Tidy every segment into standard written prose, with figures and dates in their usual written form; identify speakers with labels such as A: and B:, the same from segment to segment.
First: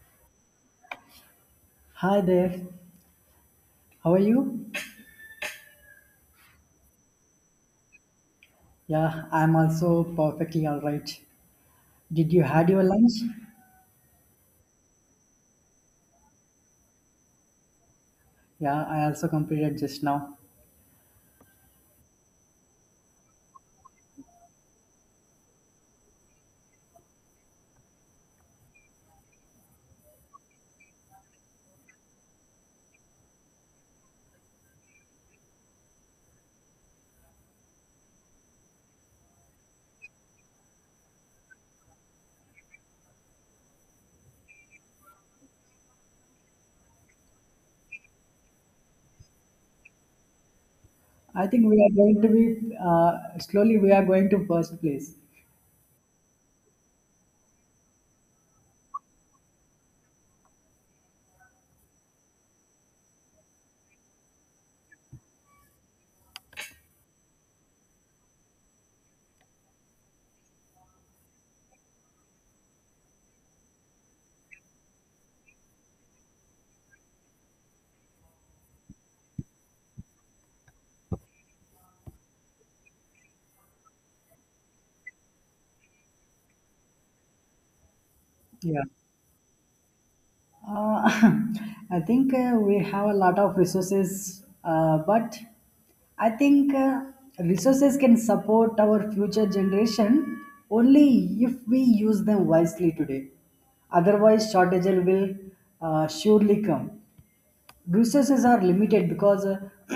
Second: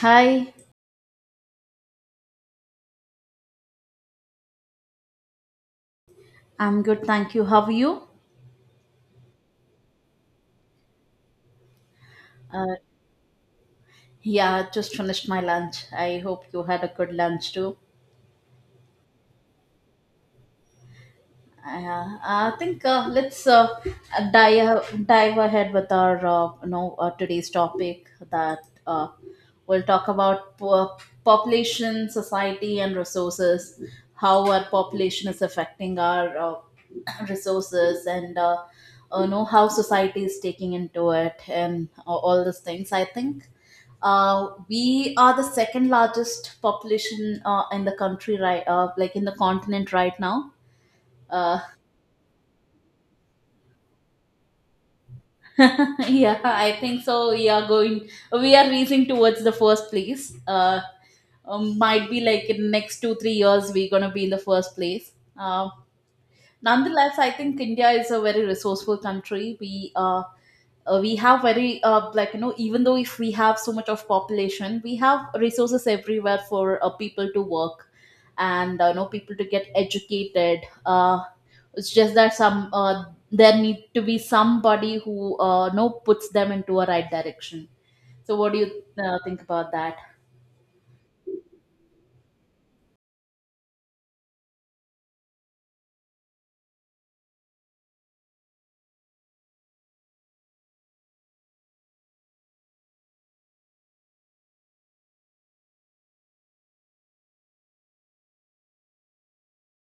A: Hi,
B: Hi there. How are you?
A: I'm good, thank you. How are you?
B: Yeah, I'm also perfectly all right. Did you had
A: Uh,
B: your lunch?
A: yeah, just finished my lunch. I hope you had a good lunch too.
B: Yeah, I also completed just now.
A: I think, let's, dive ahead with our today's topic, that uh, we'll talk about population, society, and resources. How our population is affecting our resources and, know how society is taking into it, and all these things. I think we are the second largest population, in the country, right, like, in the continent right now.
B: I
A: uh,
B: think we are going to be slowly we are going to first place.
A: yeah, I think so, we are going, we are reaching towards the first place. Might be like in next 2 3 years we're gonna be in the first place. uh, Nonetheless, I think India is a very resourceful country. We have very, like, even though if we have so much of population, we have resources everywhere for people to work, and people to get educated. uh, it's just that some, there need to be somebody who, puts them into a right direction. So what do
B: Yeah.
A: you think about that?
B: Uh, I think we have a lot of resources, but I think resources can support our future generation only if we use them wisely today. Otherwise, shortage will surely come. Resources are limited because,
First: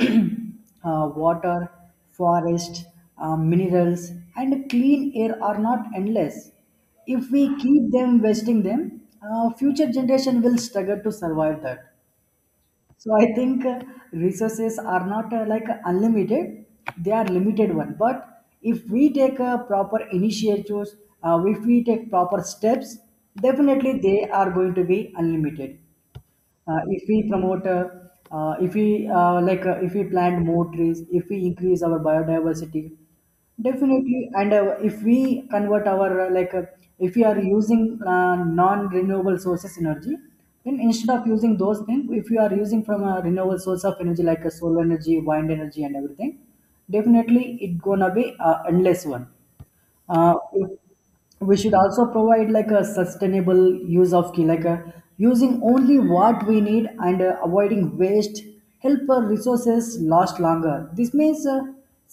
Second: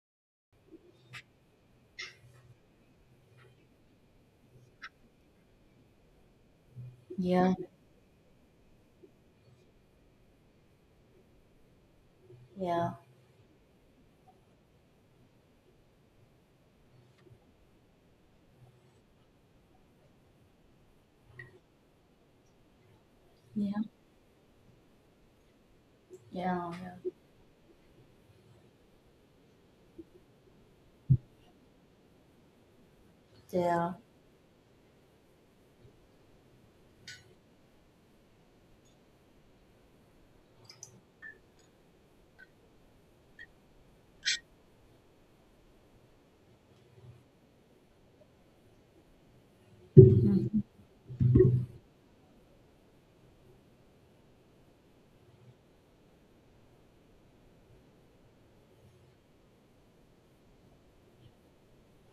B: water, forest, minerals, and clean air are not endless. If
A: Yeah,
B: we keep them wasting them, future generation will struggle to survive that.
A: yeah,
B: So I think resources are not like unlimited; they are limited one. But if we take proper initiatives, if we take proper steps,
A: yeah,
B: definitely they are going to be unlimited,
A: yeah, yeah,
B: if we promote, if we, like, if we plant more trees, if we increase our biodiversity,
A: yeah.
B: definitely. And if we convert our, like, if we are using non renewable sources energy, then instead of using those things, if you are using from a renewable source of energy like a solar energy, wind energy, and everything, definitely it gonna be endless one. uh,
A: Mhm.
B: we should also provide like a sustainable use of key, like using only what we need and avoiding waste, help our resources last longer. This means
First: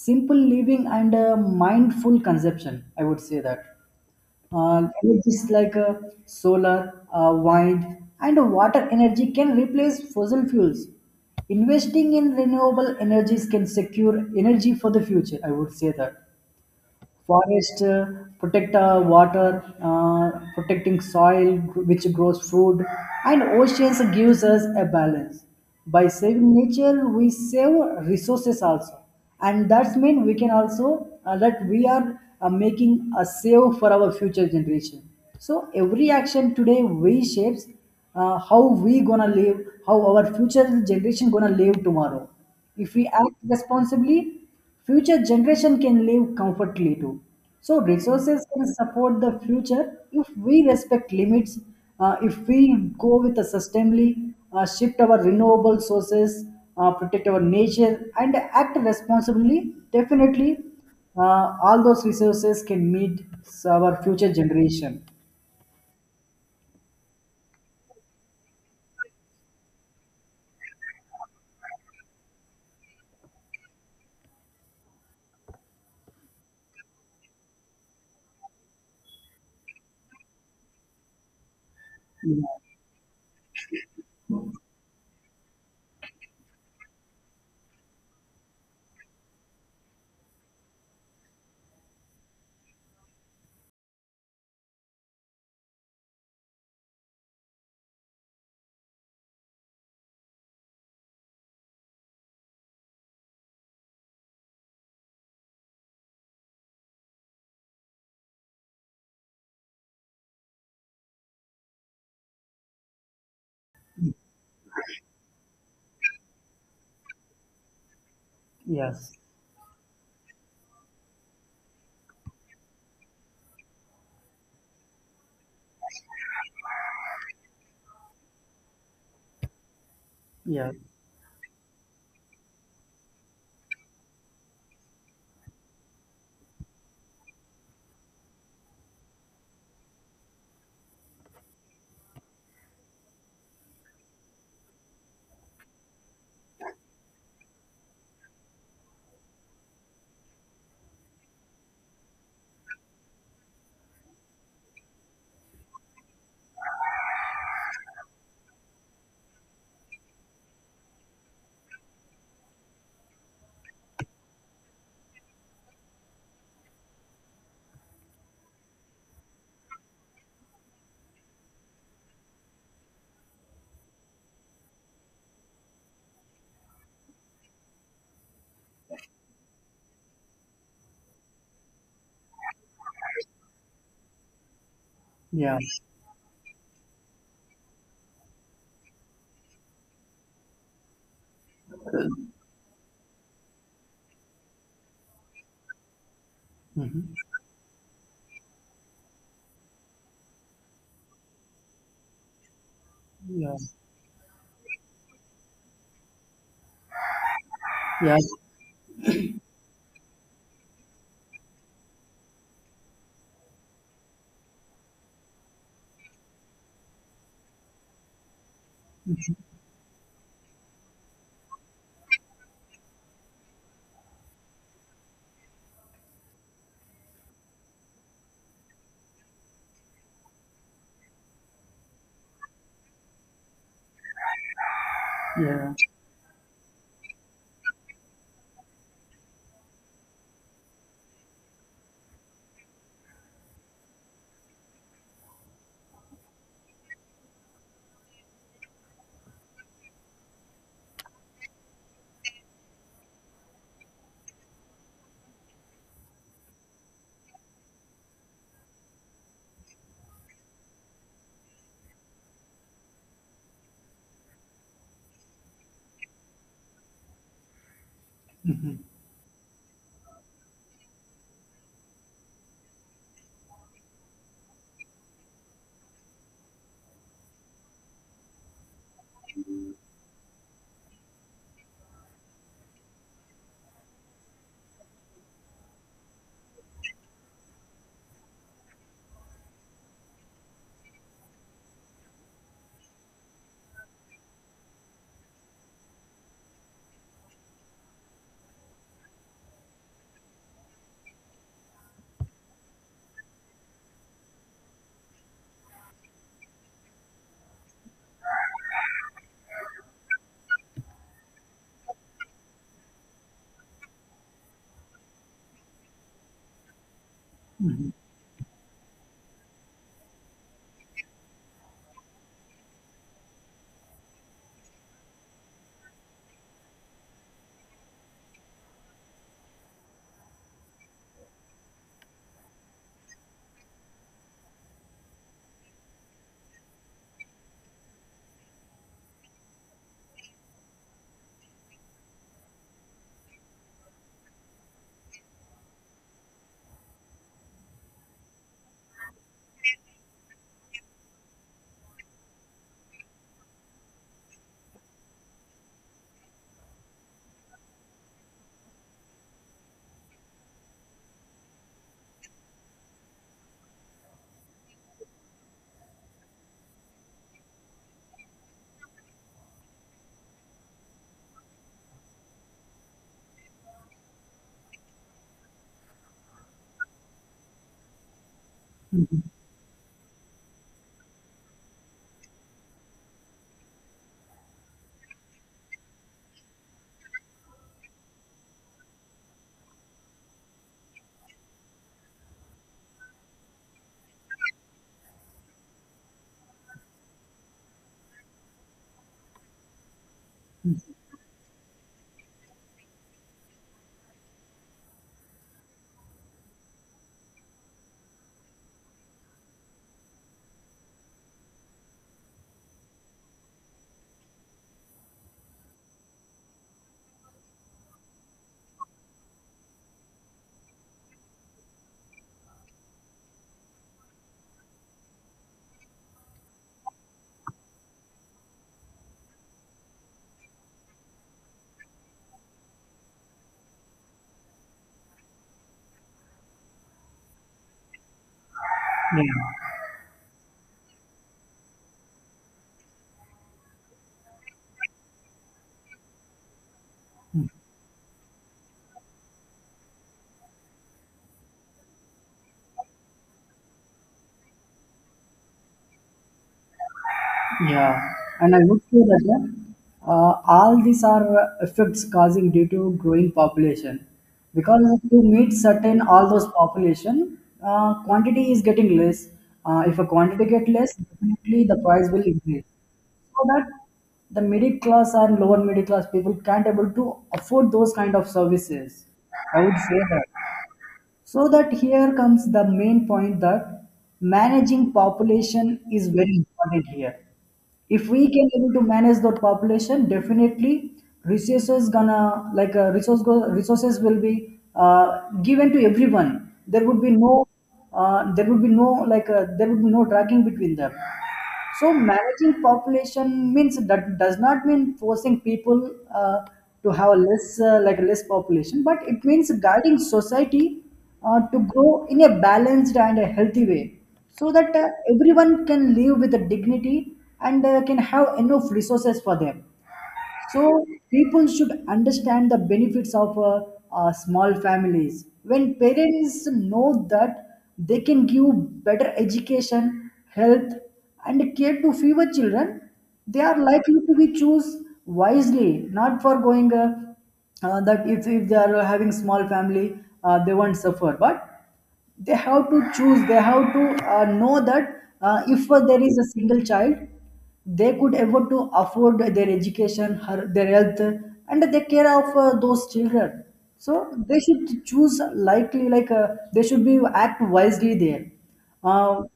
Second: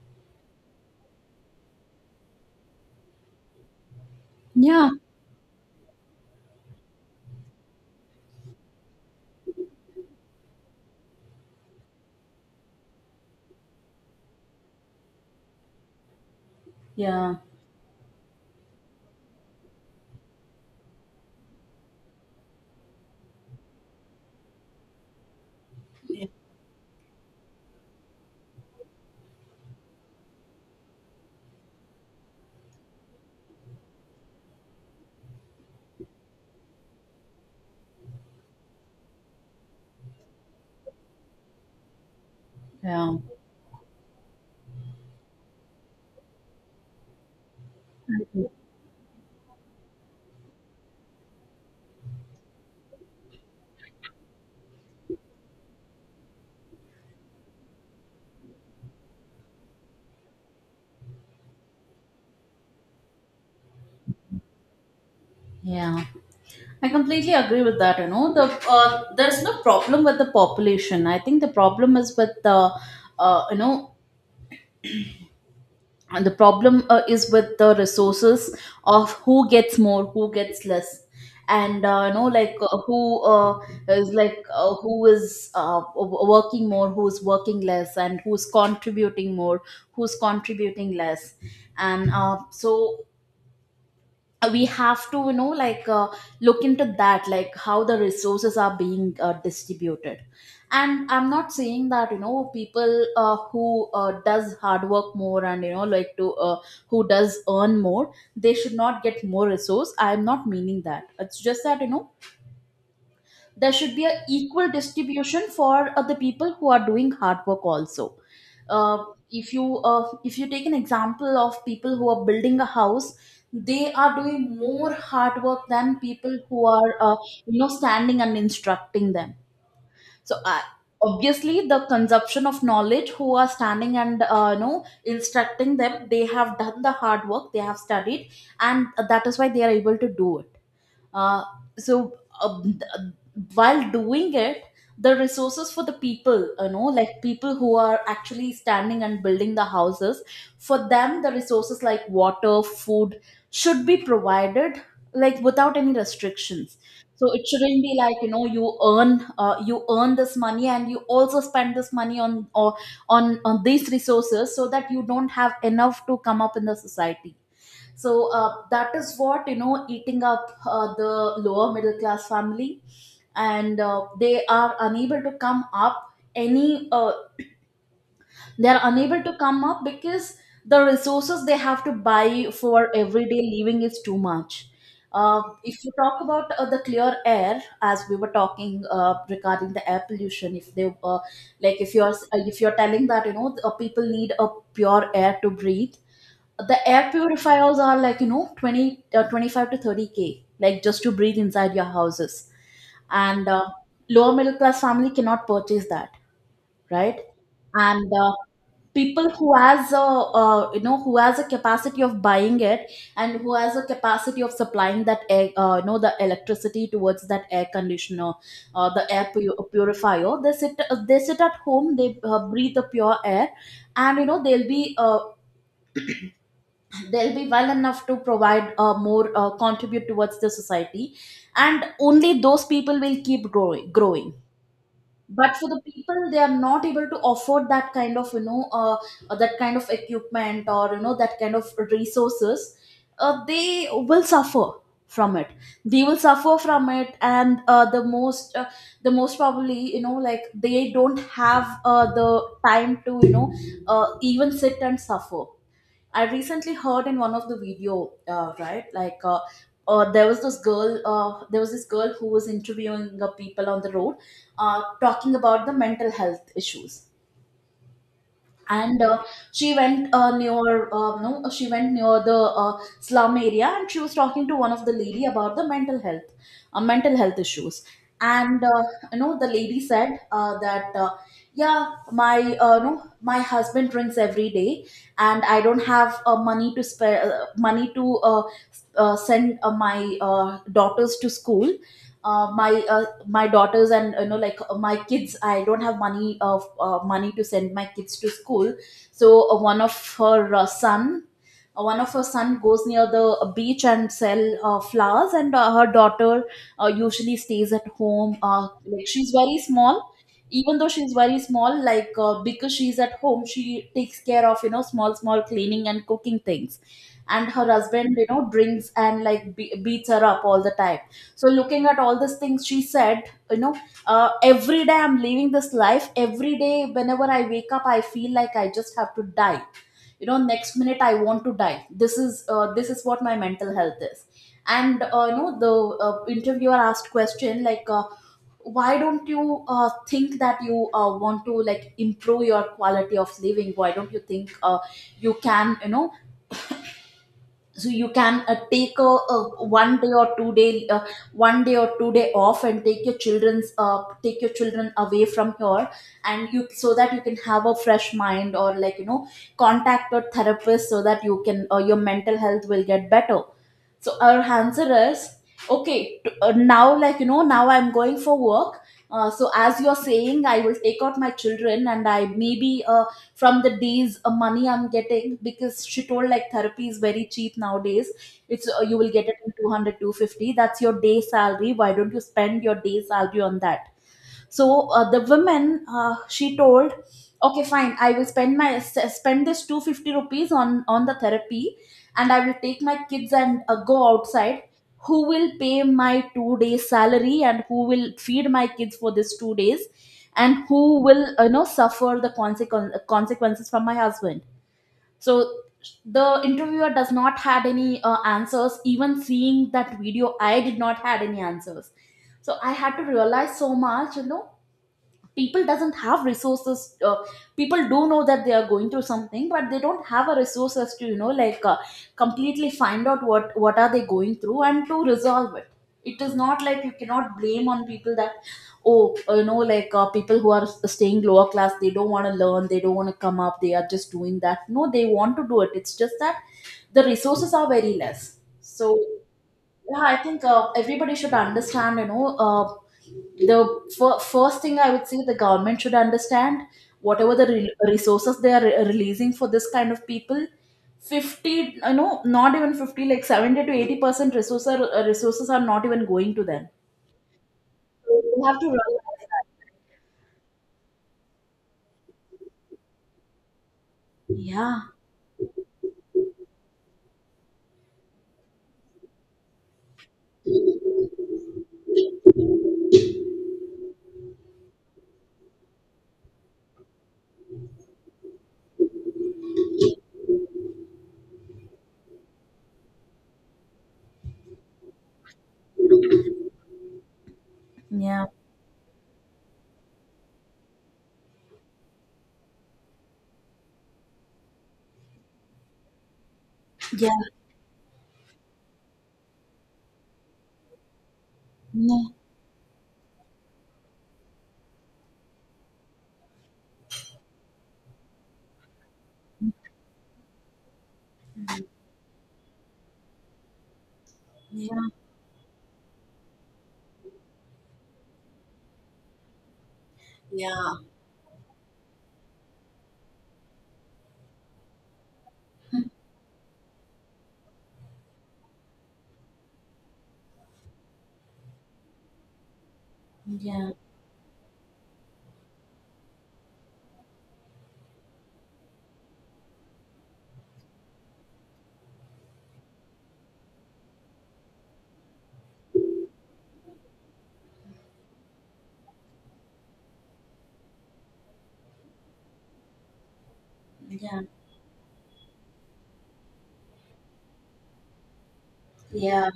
B: simple living and mindful consumption, I would say that.
A: Yeah,
B: Energies like solar, wind and water energy can replace fossil fuels. Investing in renewable energies can secure energy for the future, I would say that.
A: yeah,
B: Forest protect water, protecting soil which grows food, and oceans gives us a balance. By saving nature, we save resources also, and that's mean we can also, that we are making a save for our future generation. So every action today we shapes how we gonna live, how our future generation gonna live tomorrow. If we
A: yeah,
B: act responsibly, future generation can live comfortably too. So resources can support the future if we respect limits, if we go with a sustainably, shift our renewable sources, protect our nature and act responsibly, definitely all those resources can meet our future generation.
A: yeah. I completely agree with that. You know, there's no problem with the population. I think the problem is with the, uh, you know, the problem is with the resources, of who gets more, who gets less, and, like, who, is like, who is, working more, who is working less, and who's contributing more, who's contributing less. And so, we have to, look into that, like, how the resources are being distributed. And I'm not saying that, people, who does hard work more, and, like, to, who does earn more, they should not get more resource. I'm not meaning that. It's just that, there should be an equal distribution for the people who are doing hard work also. uh,
B: Yes.
A: if you, if you take an example of people who are building a house, they are doing more hard work than people who are, standing and instructing them. So,
B: Yes.
A: obviously, the consumption of knowledge, who are standing and, instructing them, they have done the hard work, they have studied, and that is why they are able to do it. Uh, so uh, while doing it, the resources for the people, like, people who are actually standing and building the houses, for them, the resources like water, food, should be provided, like, without any restrictions. So it shouldn't be like, you earn this money and you also spend this money on, or on these resources, so that you don't have enough to come up in the society. So, that is what, eating up the lower middle class family, and they are unable to come up, any, they are unable to come up, because the resources they have to buy for everyday living is too much.
B: Yeah.
A: If you talk about the clear air, as we were talking regarding the air pollution, if they, like, if you're telling that, people need a pure air to breathe, the air purifiers are, like, 20, 25 to 30K, like, just to breathe inside your houses. And
B: Yeah.
A: lower middle class family cannot purchase that, right? And
B: Yeah.
A: people who has a, who has a capacity of buying it, and who has a capacity of supplying that air, the electricity towards that air conditioner, the purifier, they sit at home, they breathe the pure air, and, they'll be well enough to provide, more, contribute towards the society, and only those people will keep growing. But for
B: Yeah.
A: the people, they are not able to afford that kind of, that kind of equipment, or, that kind of resources, they will suffer from it. They will suffer from it. And the most probably, like, they don't have the time to, even sit and suffer. I recently heard in one of the video, right? Like, there was this girl. There was this girl who was interviewing the people on the road, talking about the mental health issues. And she went near no, she went near the slum area, and she was talking to one of the lady about the mental health, mental health issues. And, the lady said, that yeah, my no, my husband drinks every day, and I don't have money to spare, money to, send my daughters to school, uh, my uh, my daughters, and, my kids, I don't have money of, money to send my kids to school. So, one of her son goes near the beach and sell flowers, and her daughter usually stays at home, like, she's very small. Even though she's very small, like, because she's at home, she takes care of, small small cleaning and cooking things. And her husband, drinks, and, like, beats her up all the time. So looking at all these things, she said, you know every day I'm living this life, every day whenever I wake up, I feel like I just have to die. Next minute I want to die. This is what my mental health is. And the interviewer asked question, like, why don't you think that you, want to, like, improve your quality of living? Why don't you think, you can, so you can, take a one day or two day, one day or two-day off, and take your children's take your children away from here, and you, so that you can have a fresh mind, or, like, contact a therapist, so that you can, your mental health will get better. So our answer is, okay. Now, like, now I'm going for work. So as you're saying, I will take out my children, and I maybe from the days money I'm getting, because she told, like, therapy is very cheap nowadays. It's you will get it in two hundred two fifty. That's your day salary. Why don't you spend your day salary on that? So, the woman, she told, okay, fine, I will spend my, spend this 250 rupees on the therapy, and I will take my kids and, go outside. Who will pay my 2 days salary, and who will feed my kids for this 2 days, and who will, suffer the consequences from my husband? So the interviewer does not had any answers. Even seeing that video, I did not had any answers. So I had to realize so much. You know, people doesn't have resources. uh, People do know that they are going through something, but they don't have a resources to, like, completely find out what are they going through, and to resolve it. It is not like you cannot blame on people that, oh, like, people who are staying lower class, they don't want to learn, they don't want to come up, they are just doing that. No, they want to do it. It's just that the resources are very less. So,
B: Yeah.
A: yeah, I think everybody should understand, the first thing I would say, the government should understand, whatever the resources they are releasing for this kind of people, 50, you know, not even 50, like 70 to 80% resources are not even going to them.
B: Yeah,
A: So they
B: and I
A: have to
B: would say
A: realize that.
B: that all these are effects causing due to growing population, because
A: Yeah,
B: to meet certain all those population, quantity is getting less. If a quantity get less, definitely the price will increase. So that the middle class and lower middle class people can't able to afford those kind of services, I would say that. So that here comes the main point that managing population is very important here. If we
A: yeah,
B: can able to manage the population, definitely resources gonna like, resource go, resources will be given to everyone. There would
A: yeah,
B: be no, there would be no like, there would be no dragging between them. So
A: yeah,
B: managing population means that does not mean forcing people to have a less, like less population, but it means guiding society to grow in a balanced and a healthy way, so that
A: yeah,
B: everyone can live with a dignity and can have enough resources for them.
A: yeah,
B: So people should understand the benefits of small families. When parents know that they can give better education, health, and care to fewer children, they are
A: yeah,
B: likely to be choose wisely, not for going, that if they are having small family, they won't suffer. But they have to choose, they have to know that if there is a single child, they could able to afford their education her, their health and they care of those children. So
A: yeah,
B: they should choose likely like, they should be act wisely there. uh,
A: yeah,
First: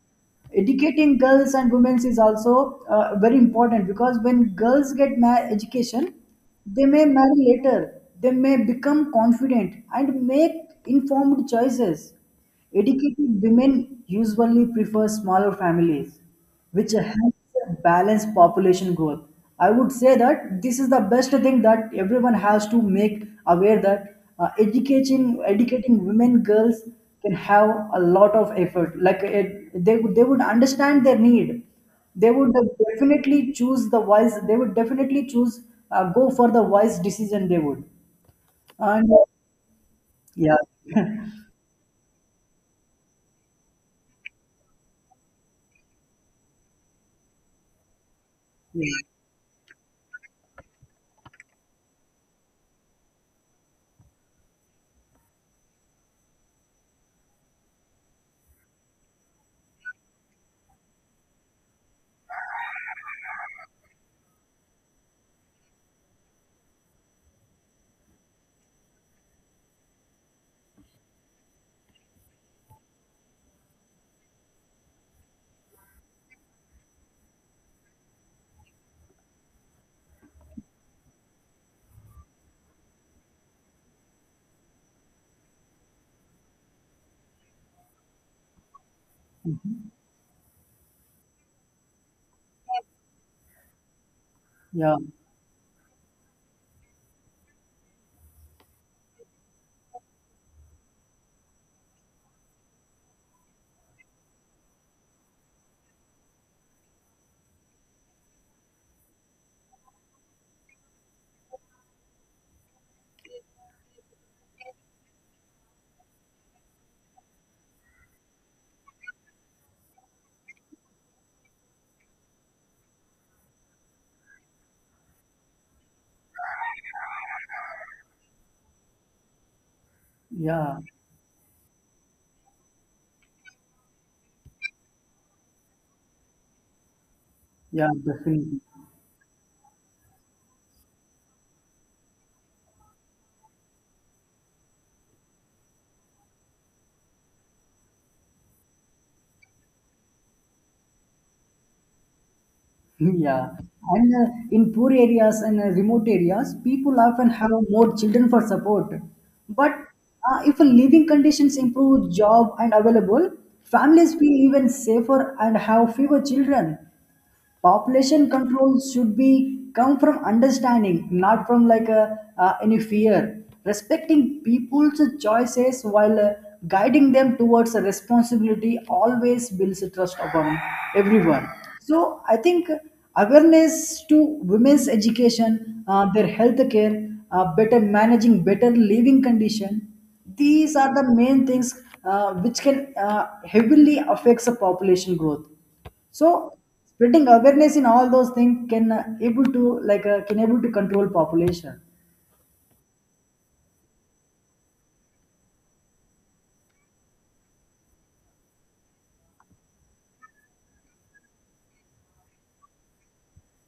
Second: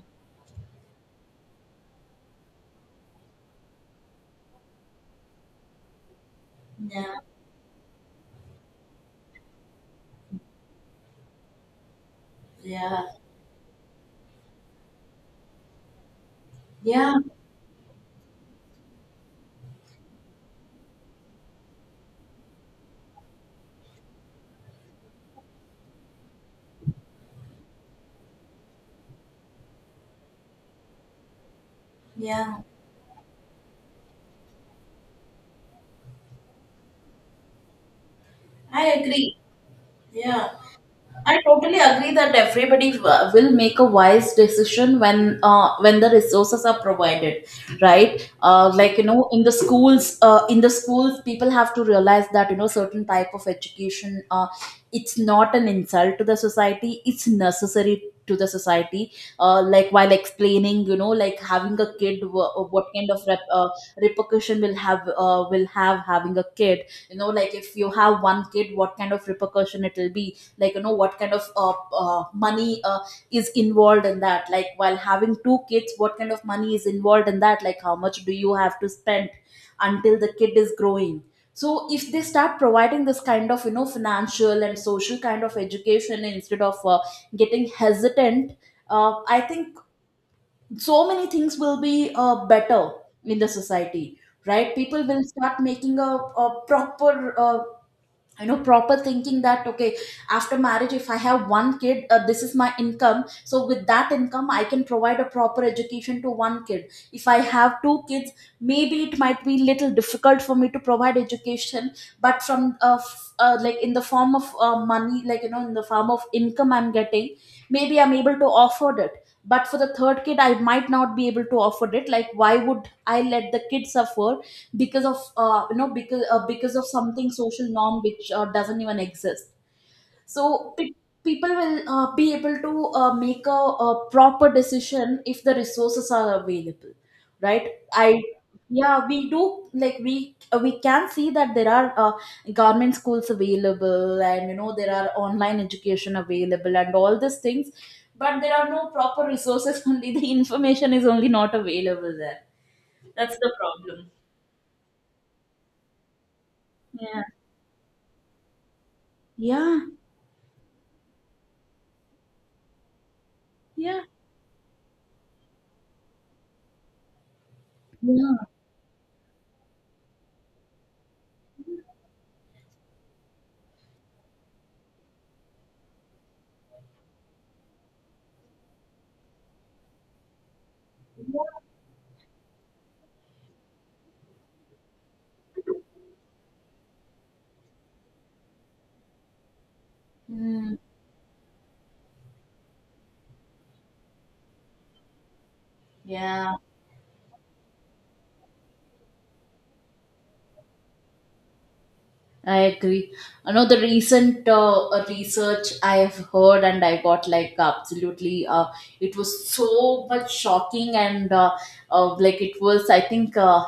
B: Educating girls and women is also very important, because when girls get education, they may
A: yeah,
B: marry later, they may become confident and make informed choices.
A: yeah,
B: Educated women usually prefer smaller families, which
A: yeah,
B: helps balance population growth. I would say that this is the best thing that everyone has to make aware, that educating women girls can have a lot of effort. Like it, they they would understand their need. They would
A: yeah.
B: definitely choose the wise. They would definitely choose go for the wise decision. They would,
A: I
B: and
A: agree. Yeah.
B: yeah,
A: I totally agree that everybody will make a wise decision when, when the resources are provided, right? Like,
B: yeah,
A: in the schools, people have to realize that, certain type of education, it's not an insult to the society; it's necessary to the society. Like while explaining, you know, like having a kid, what kind of repercussion will have, having a kid. You know, like if you have one kid, what kind of repercussion it will be, like you know, what kind of money is involved in that, like while having two kids, what kind of money is involved in that, like how much do you have to spend until the kid is growing. So if they start providing this kind of, you know, financial and social kind of education instead of getting hesitant, I think so many things will be better in the society, right?
B: yeah.
A: People will start making a proper, you know, proper thinking that okay, after marriage if I have one kid, this is my income. So with that income I can provide a proper education to one kid. If I have two kids, maybe it might be little difficult for me to provide education, but from like in the form of money, like you know, in the form of income I'm getting, maybe I'm able to afford it. But for the third kid I might not be able to afford it. Like, why would I let the kid suffer because of, you know, because of something social norm which doesn't even exist. So
B: Yeah.
A: people will be able to make a proper decision if the resources are available, right?
B: Yeah,
A: I...
B: definitely.
A: Yeah, we do. Like we can see that there are government schools available, and you know, there are online education available and all these things, but there are no proper resources. Only the information is only not available there. That's
B: Yeah.
A: the problem.
B: And in poor areas and remote areas, people
A: Yeah,
B: often have more children for support. But
A: yeah.
B: if living conditions improve, job and available,
A: Yeah,
B: families feel even safer and have fewer children. Population
A: yeah,
B: control should be come from understanding, not from like any fear, respecting people's choices while guiding them towards a responsibility, always builds a trust upon everyone. So I think awareness to women's education, their health care, better managing, better living condition, these
A: mm,
B: are the main things which can heavily affects the population growth. So
A: yeah.
B: spreading awareness in all those things can able to, like, can able to control population.
A: I agree. Another recent research I have heard, and I got like absolutely. It was so much shocking, and like it was, I think,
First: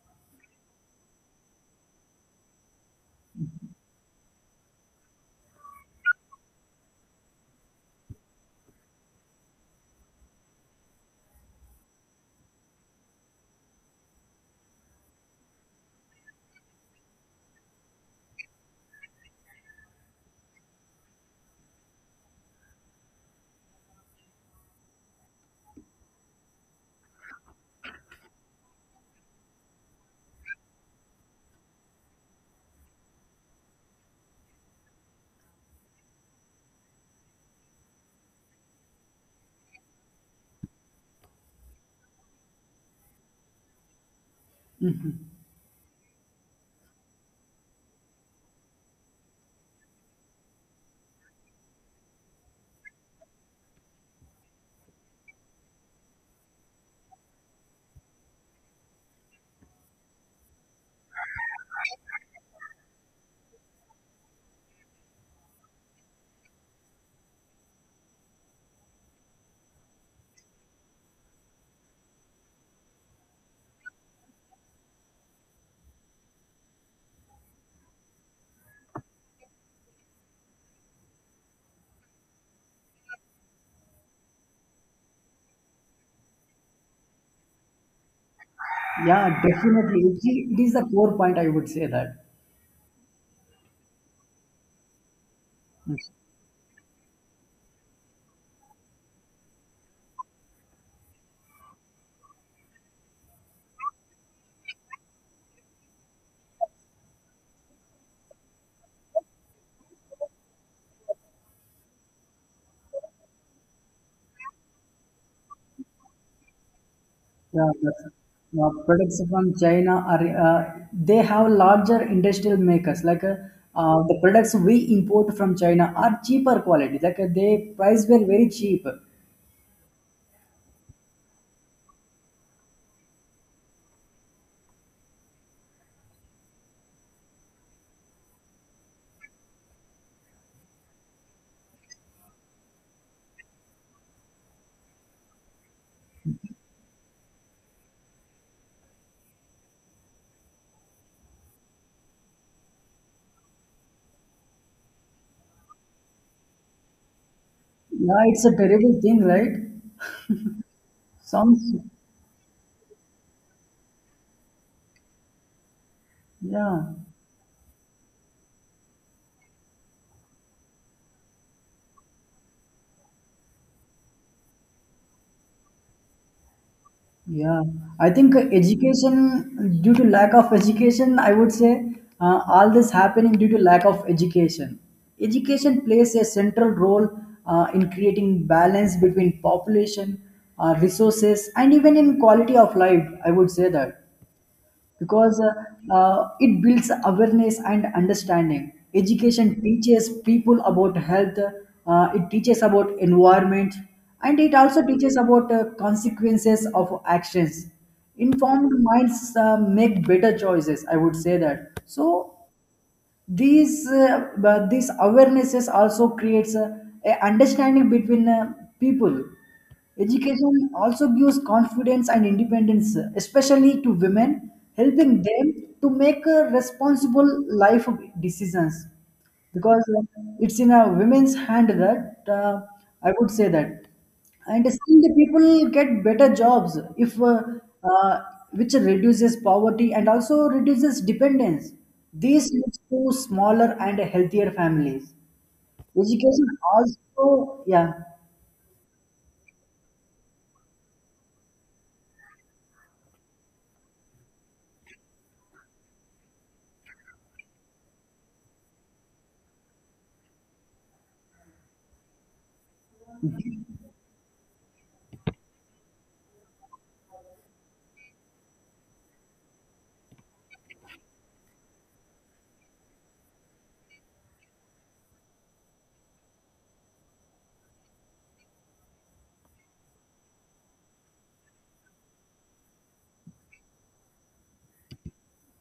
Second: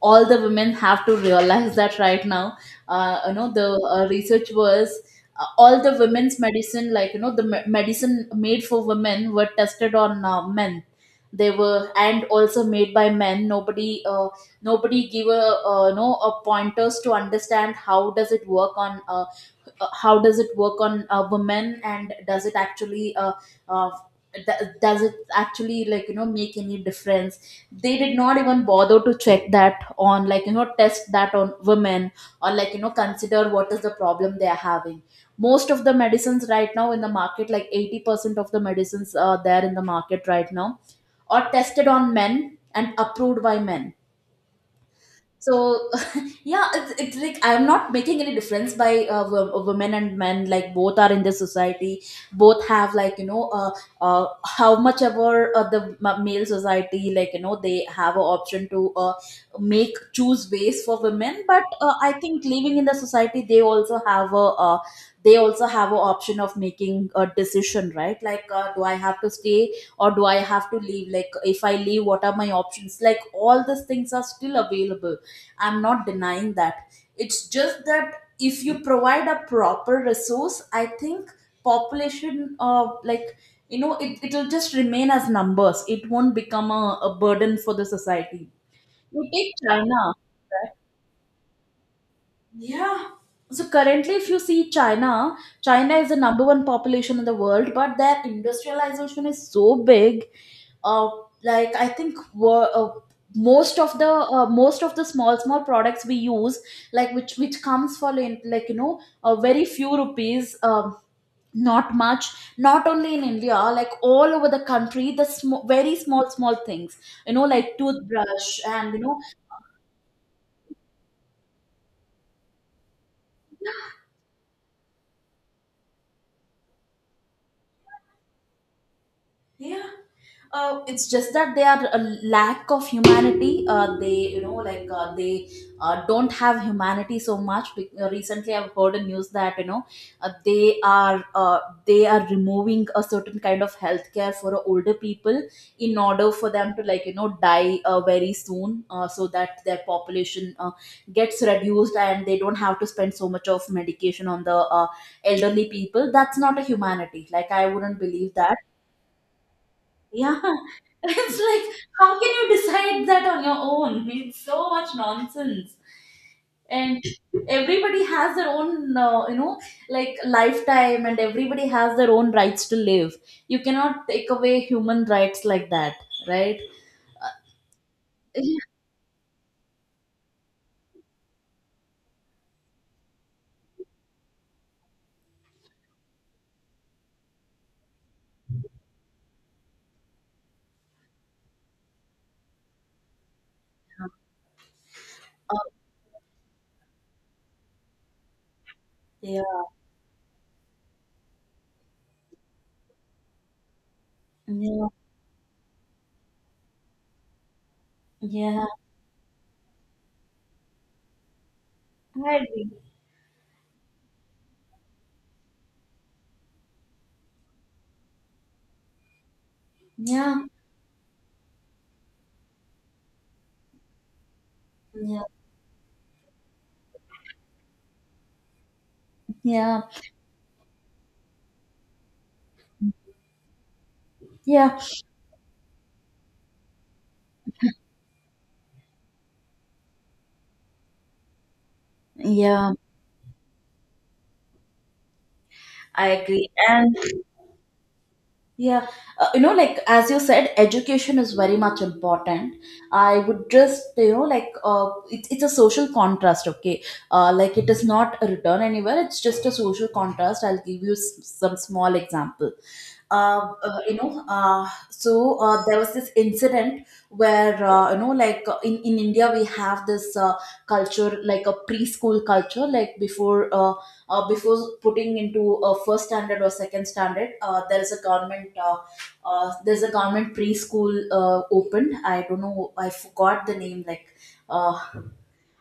A: all the women have to realize that right now. You know, the research was... all the women's medicine, like you know, the medicine made for women were tested on men. They were, and also made by men. Nobody give a no, a pointers to understand how does it work on women, and does it actually, uh, does it actually, like you know, make any difference? They did not even bother to check that on, like you know, test that on women, or like you know, consider what is the problem they are having. Most of the medicines right now in the market, like 80% of the medicines are there in the market right now, are tested on men and approved by men. So yeah, it's like I'm not making any difference by women and men, like both are in the society. Both have, like you know, how much ever the male society, like you know, they have an option to make choose ways for women, but I think living in the society they also have an option of making a decision, right? Like, do I have to stay, or do I have to leave? Like if I leave, what are my options? Like all these things are still available. I'm not denying that. It's just that if you provide a proper resource, I think population, like, you know, it'll just remain as numbers. It won't become a burden for the society.
B: Yeah,
A: You take China,
B: definitely it it
A: right?
B: is the core point, I would say that.
A: Yeah. So currently, if you see China, China is the number one population in the world, but their industrialization is so big. Uh, like I think were, most of the small small products we use, like which comes for like you know, a very few rupees. Not much, not only in India, like all over the country, the very small small things, you know,
B: Yeah,
A: like
B: that's,
A: toothbrush
B: yeah,
A: and you know...
B: products from China are, they have larger industrial makers like, the products we import from China are cheaper quality, like they price were very cheap.
A: Yeah. It's just that they are a lack of humanity. They, you know, like they don't have humanity so much. Recently, I've heard a news that you know, uh, they are uh, they are removing a certain kind of healthcare for older people in order for them to, like you know, die very soon, so that their population gets reduced and they don't have to spend so much of medication on the elderly people. That's not a humanity. Like I wouldn't
B: Yeah,
A: believe
B: it's a
A: that.
B: terrible thing, right?
A: Yeah. It's
B: Sounds,
A: like, how can you decide that on your own? It's so much nonsense.
B: yeah.
A: And everybody has their own, you know, like lifetime, and everybody has their own rights to live. You cannot take away human rights like that, right?
B: Yeah, I think education, due to lack of education, I would say all this happening due to lack of education. Education plays a central role in creating balance between population, resources, and even in quality of life, I would say that, because
A: Uh,
B: it builds awareness and understanding.
A: yeah,
B: Education teaches people about health, it teaches about environment, and it also
A: yeah,
B: teaches about consequences of actions.
A: yeah.
B: Informed minds make better choices, I would say that. So,
A: I agree.
B: these but these awarenesses also creates a understanding between people.
A: Yeah,
B: Education also gives confidence and independence, especially to women, helping
A: yeah,
B: them to make responsible life decisions, because
A: yeah,
B: it's in a women's hand that, I would say that, and
A: yeah,
B: still the people get better jobs if, uh, which reduces poverty and also reduces dependence. This
A: yeah.
B: leads to smaller and healthier families.
A: I agree.
B: Education
A: And...
B: also, yeah,
A: Yeah, you know, like as you said, education is very much important. I would just, you know, like, it's a social contrast, okay? Like it is not a return anywhere, it's just a social contrast. I'll give you some small example. You know, so there was this incident where, you know, like, in India we have this culture, like a preschool culture, like before putting into a first standard or second standard, there is a government there's a government preschool opened. I don't know, I forgot the name, like uh.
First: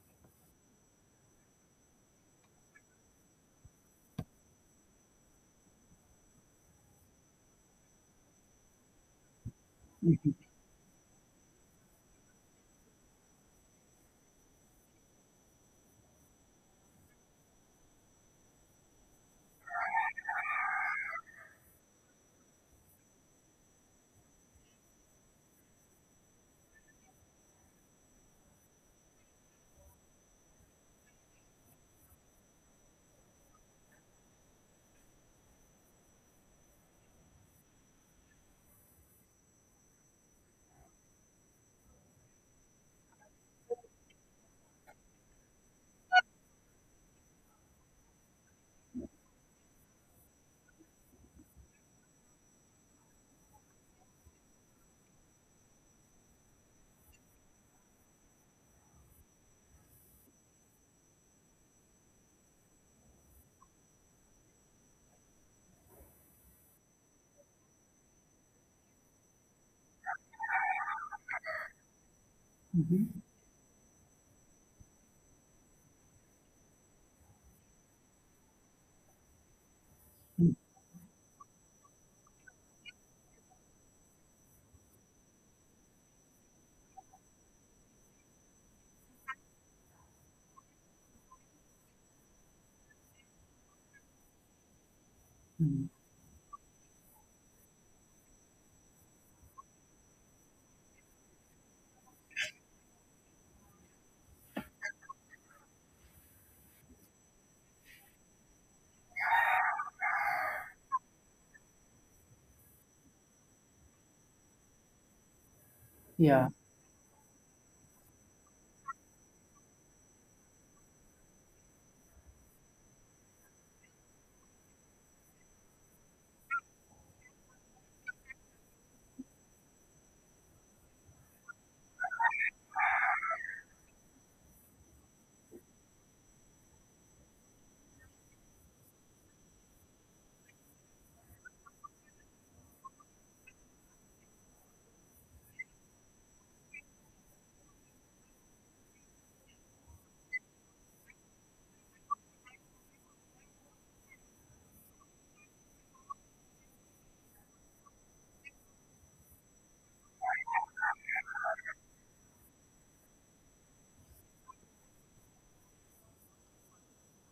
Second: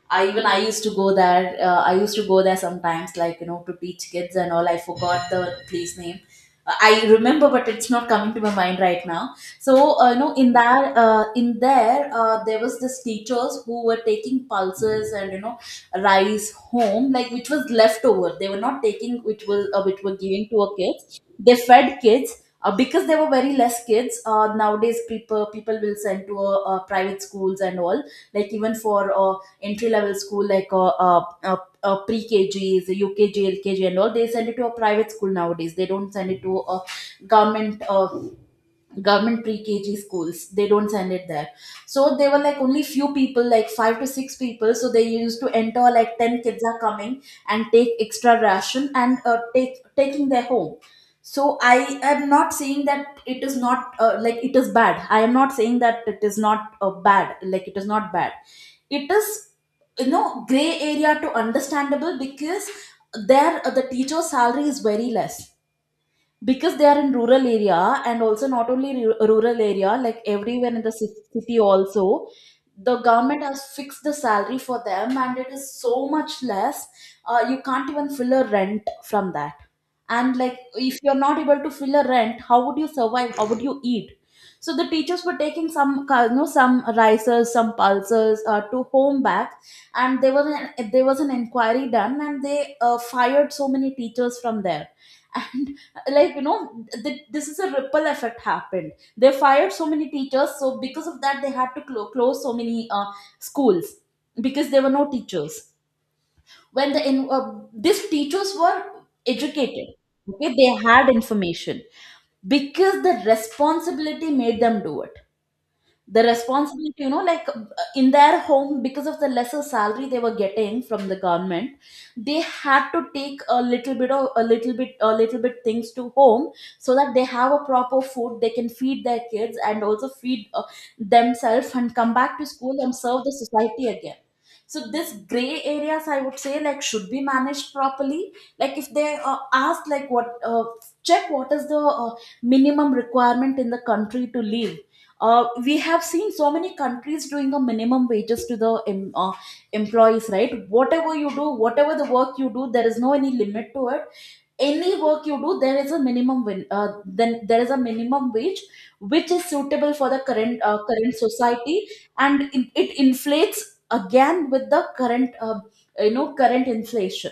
A: I even I used to go there. I used to go there sometimes, like you know, to teach kids and all. I forgot the place name. I remember, but it's not coming to my mind right now. So, you know, in that in there, there was this teachers who were taking pulses and, you know, rice home, like which was left over. They were not taking, which was, which were giving to a kids. They fed kids. Because there were very less kids, nowadays people will send to private schools and all, like even for entry level school, like pre-kgs, ukg, lkg and all they send it to a private school nowadays. They don't send it to a government uh, government pre-kg schools. They don't send it there. So they were like only few people, like five to six people, so they used to enter like 10 kids are coming, and take extra ration and take taking their home. So I am not saying that it is not, like it is bad. I am not saying that it is not, bad, like it is not bad. It is, you know, gray area to understandable, because the teacher's salary is very less, because they are in rural area, and also not only rural area, like everywhere in the city also. The government has fixed the salary for them and it is so much less. You can't even fill a rent from that. And like if you're not able to fill a rent, how would you survive? How would you eat? So the teachers were taking some you know, some risers, some pulses to home back. And there was an inquiry done, and they fired so many teachers from there. Like you know, this is a ripple effect happened. They fired so many teachers, so because of that they had to close so many schools because there were no teachers. When these teachers were educated, okay, they had information because the responsibility made them do it. The
B: yeah,
A: responsibility, you know, like, in their home, because of the lesser salary they were getting from the government, they had to take a little bit of, a little bit things to home, so that they have a proper food, they can feed their kids and also feed themselves and come back to school and serve the society again. So this gray areas, I would say, like, should be managed properly. Like if they ask, like what, check what is the minimum requirement in the country to live. We have seen so many countries doing a minimum wages to the employees, right? Whatever you do, whatever the work you do, there is no any limit to it. Any work you do, there is a minimum win, then there is a minimum wage which is suitable for the current society, and it inflates again with the current you know, current inflation.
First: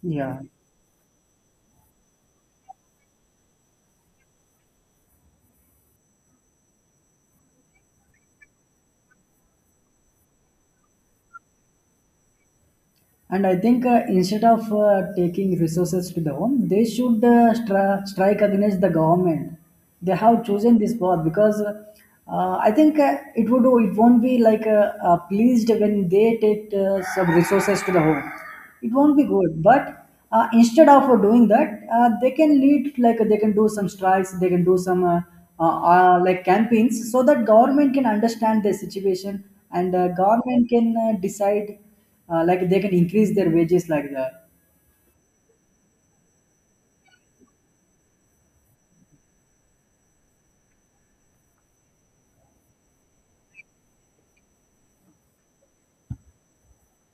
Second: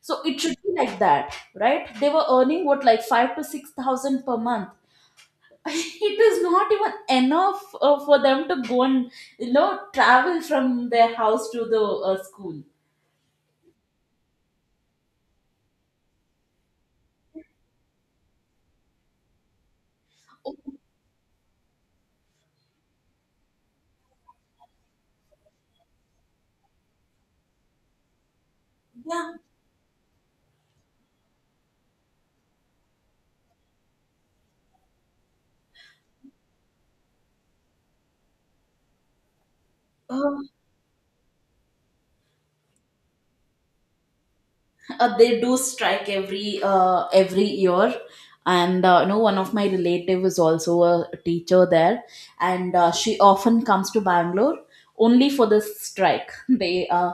A: So it
B: yeah.
A: should be like that, right? They were earning what, like 5 to 6,000 per month? It is... Not even enough for them to go and travel from their house to the school.
B: And I think instead of taking resources to the home, they should strike against the government. They have
A: Oh,
B: chosen this path because I think it won't be like pleased when they take some resources to the home. It won't be
A: yeah.
B: good. But instead of doing that, they can lead like they can do some strikes. They can do some like campaigns, so that government can understand their situation and government can decide, like they can increase their wages like that.
A: They do strike every year, and you know, one of my relative is also a teacher there, and she often comes to Bangalore only for this strike. they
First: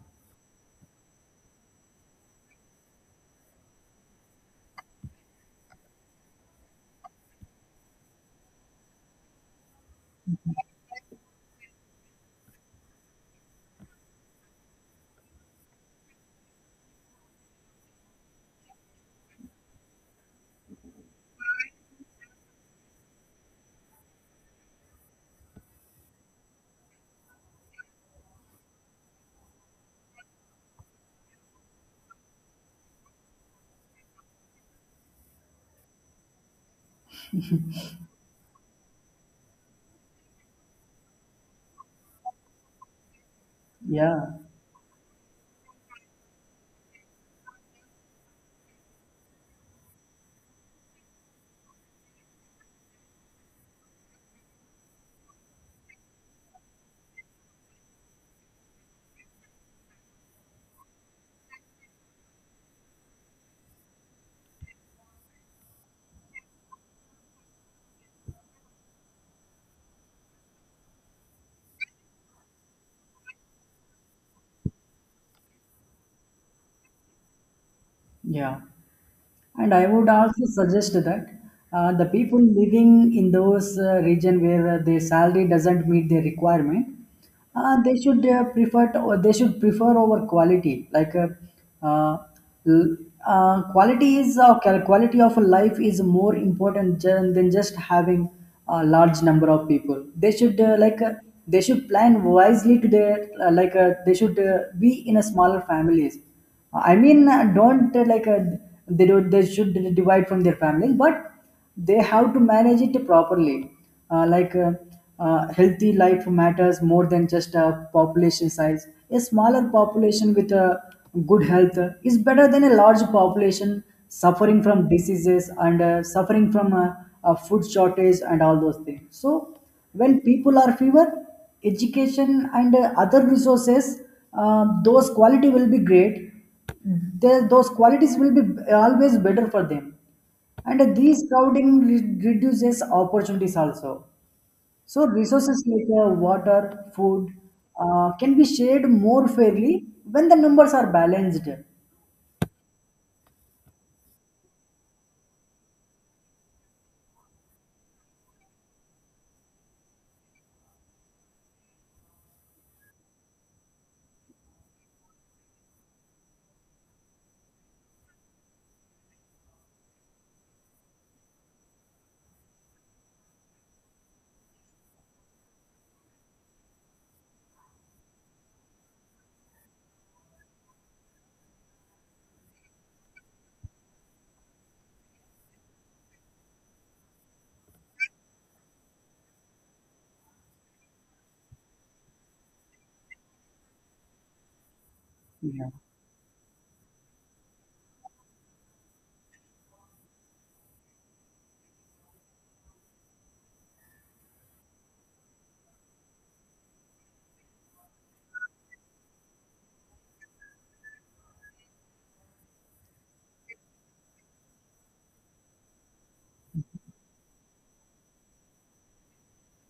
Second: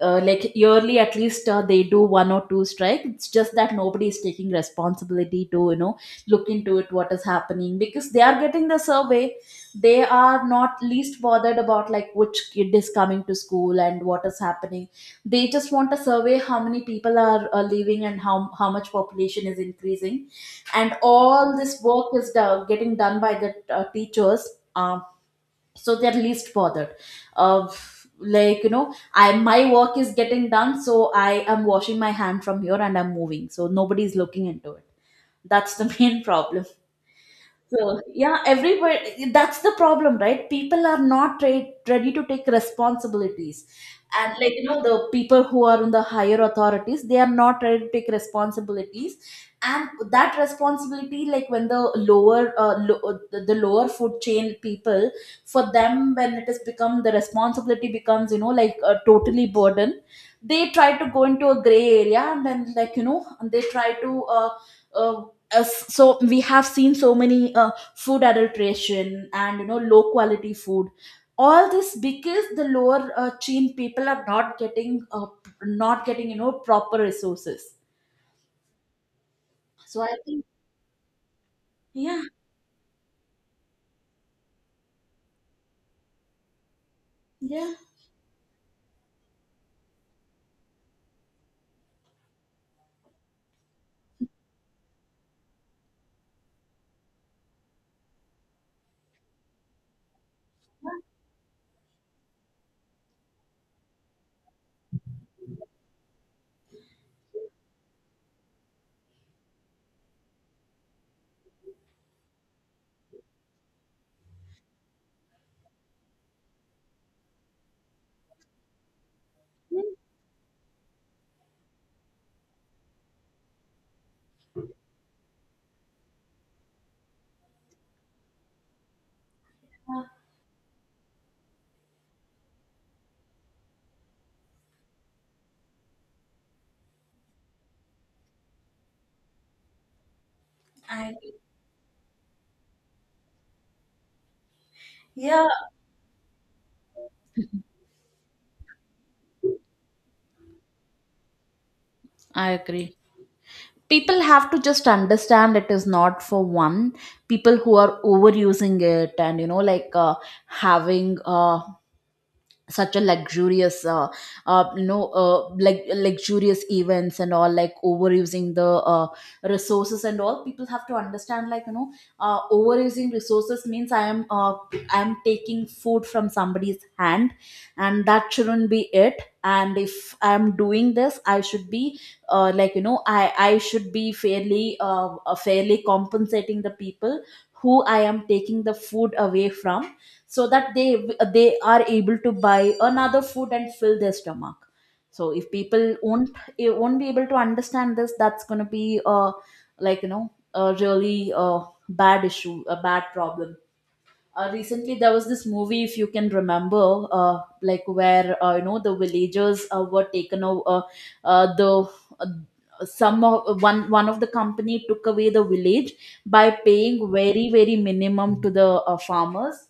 A: Like yearly at least they do one or two strike. It's just that nobody is taking responsibility to, you know, look into it, what is happening, because they are getting the survey. They are not least bothered about like which kid is coming to school and what is happening. They just want a survey, how many people are leaving and how much population is increasing. And all this work is getting done by the teachers. um, so they're least bothered. uh, like, you know, I my work is getting done, so I am washing my hand from here and I'm moving, so nobody's looking into it. That's the main problem. So yeah, everybody. That's the problem, right? People are not ready to take responsibilities,
B: Yeah,
A: and like you know, the people who are in the higher authorities, they are not ready to take responsibilities. And that responsibility, like when the lower, the lower food chain people, for them, when it has become, the responsibility becomes, you know, like a totally burden. They try to go into a gray area, and then like you know, they try to. Uh, uh, so we have seen so many food adulteration and you know low quality food, all this because the lower chain people are not getting not getting, you know, proper resources.
B: yeah. And I
A: So
B: would
A: I think
B: also suggest that the
A: yeah
B: people living in those region where their salary doesn't meet their requirement,
A: yeah
B: they should prefer to, or they should prefer over quality. Like, uh, l- quality is quality of life is more important than just having a large number of people. They should like, they should plan wisely to their, like, they should be in a smaller families. I mean, don't, like, they don't they should divide from their families, but they have to manage it properly. Like, healthy life matters more than just a population size. A smaller population with a good health is better than a large population suffering from diseases and suffering from a food shortage and all those things. So
A: yeah
B: when people are fewer, education and other resources, those quality will be great. There, those qualities will be always better for them, and
A: I
B: these crowding reduces opportunities also. So
A: Yeah,
B: resources like water, food, can be shared more fairly when the numbers are balanced.
A: I agree. People have to just understand it is not for one. People who are overusing it and, you know, like having such a luxurious luxurious events and all, like overusing the resources and all. People have to understand, like you know, overusing resources means I am taking food from somebody's hand. And that shouldn't be it. And if I am doing this, I should be like, you know, I should be fairly fairly compensating the people who I am taking the food away from, so that they are able to buy another food and fill their stomach. So if
B: Yeah.
A: people won't, it won't be able to understand this, that's going to be a really bad issue, a bad problem. Recently there was this movie, if you can remember, like where you know the villagers were taken over the uh, some of, one of the company took away the village by paying very very minimum to the farmers.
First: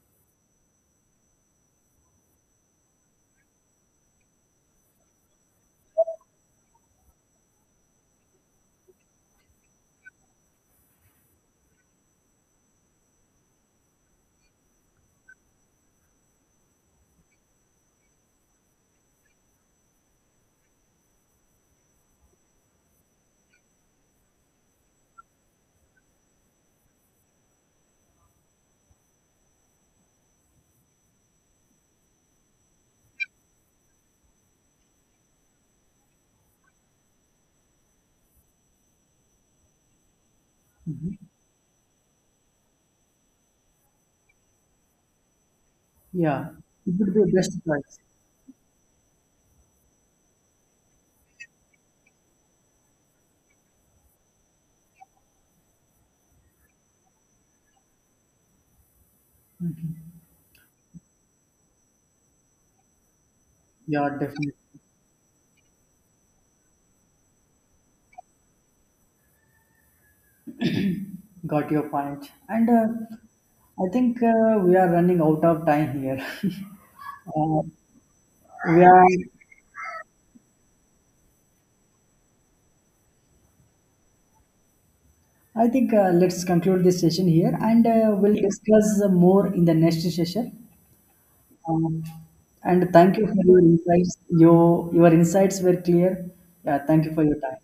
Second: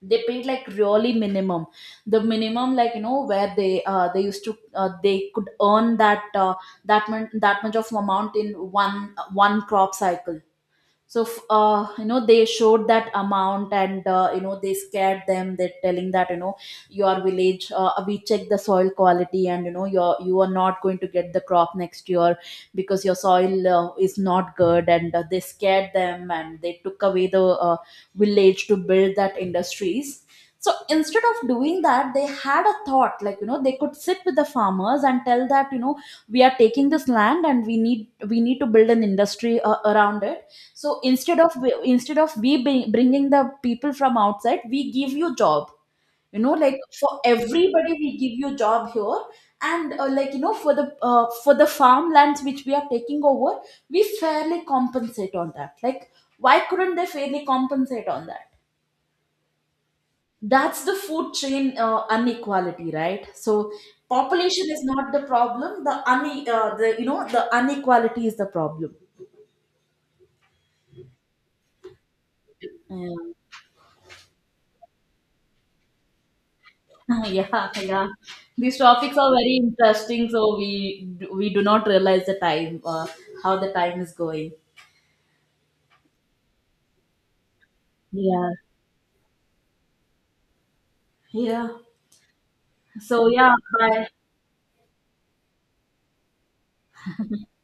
A: They paid like really minimum, the minimum, like you know, where they used to they could earn that that much of amount in one crop cycle. So you know, they showed that amount and, you know, they scared them, they're telling that, you know, your village, we check the soil quality and you know you are not going to get the crop next year because your soil is not good. And they scared them and they took away the village to build that industries. So instead of doing that, they had a thought, like you know, they could sit with the farmers and tell that, you know, we are taking this land and we need to build an industry around it. So instead of, instead of we bringing the people from outside, we give you job, you
B: Yeah,
A: know, like
B: it
A: for
B: would be a best
A: everybody,
B: choice.
A: we give you job here. And like you know, for the farmlands which we are taking over, we fairly compensate on that. Like why couldn't they fairly compensate on that? That's the food chain inequality, right? So
B: Yeah, definitely.
A: population is not the problem, the, you know, the inequality is the problem.
B: Got your point. And
A: Yeah.
B: I think we are running out of time here. uh,
A: Yeah, yeah. These
B: Yeah,
A: topics are very interesting, so we do not realize the time, how the time is going.
B: I think let's conclude this session here and we'll, yeah,
A: Yeah.
B: discuss more in the next session.
A: Yeah.
B: Um, and thank you
A: So
B: for
A: yeah,
B: your
A: bye.
B: insights. Your insights were clear. Yeah, thank you for your time.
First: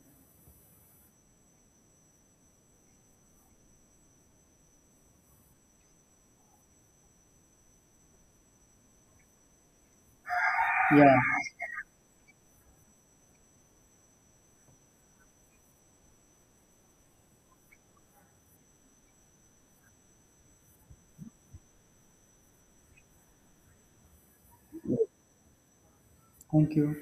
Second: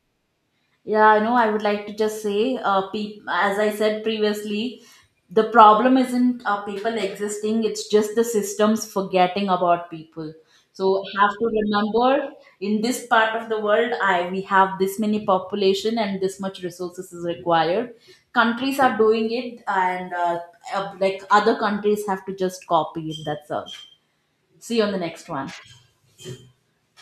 A: Yeah, I know. I would like to just say, peop as I said previously, the problem isn't people existing, it's just the systems forgetting about people. So
B: Yeah,
A: have to remember, in this part of the world, I we have this many population and this much resources is required. Countries are doing it, and like other countries have to just copy it. That's all. See you on the next one.
B: thank you.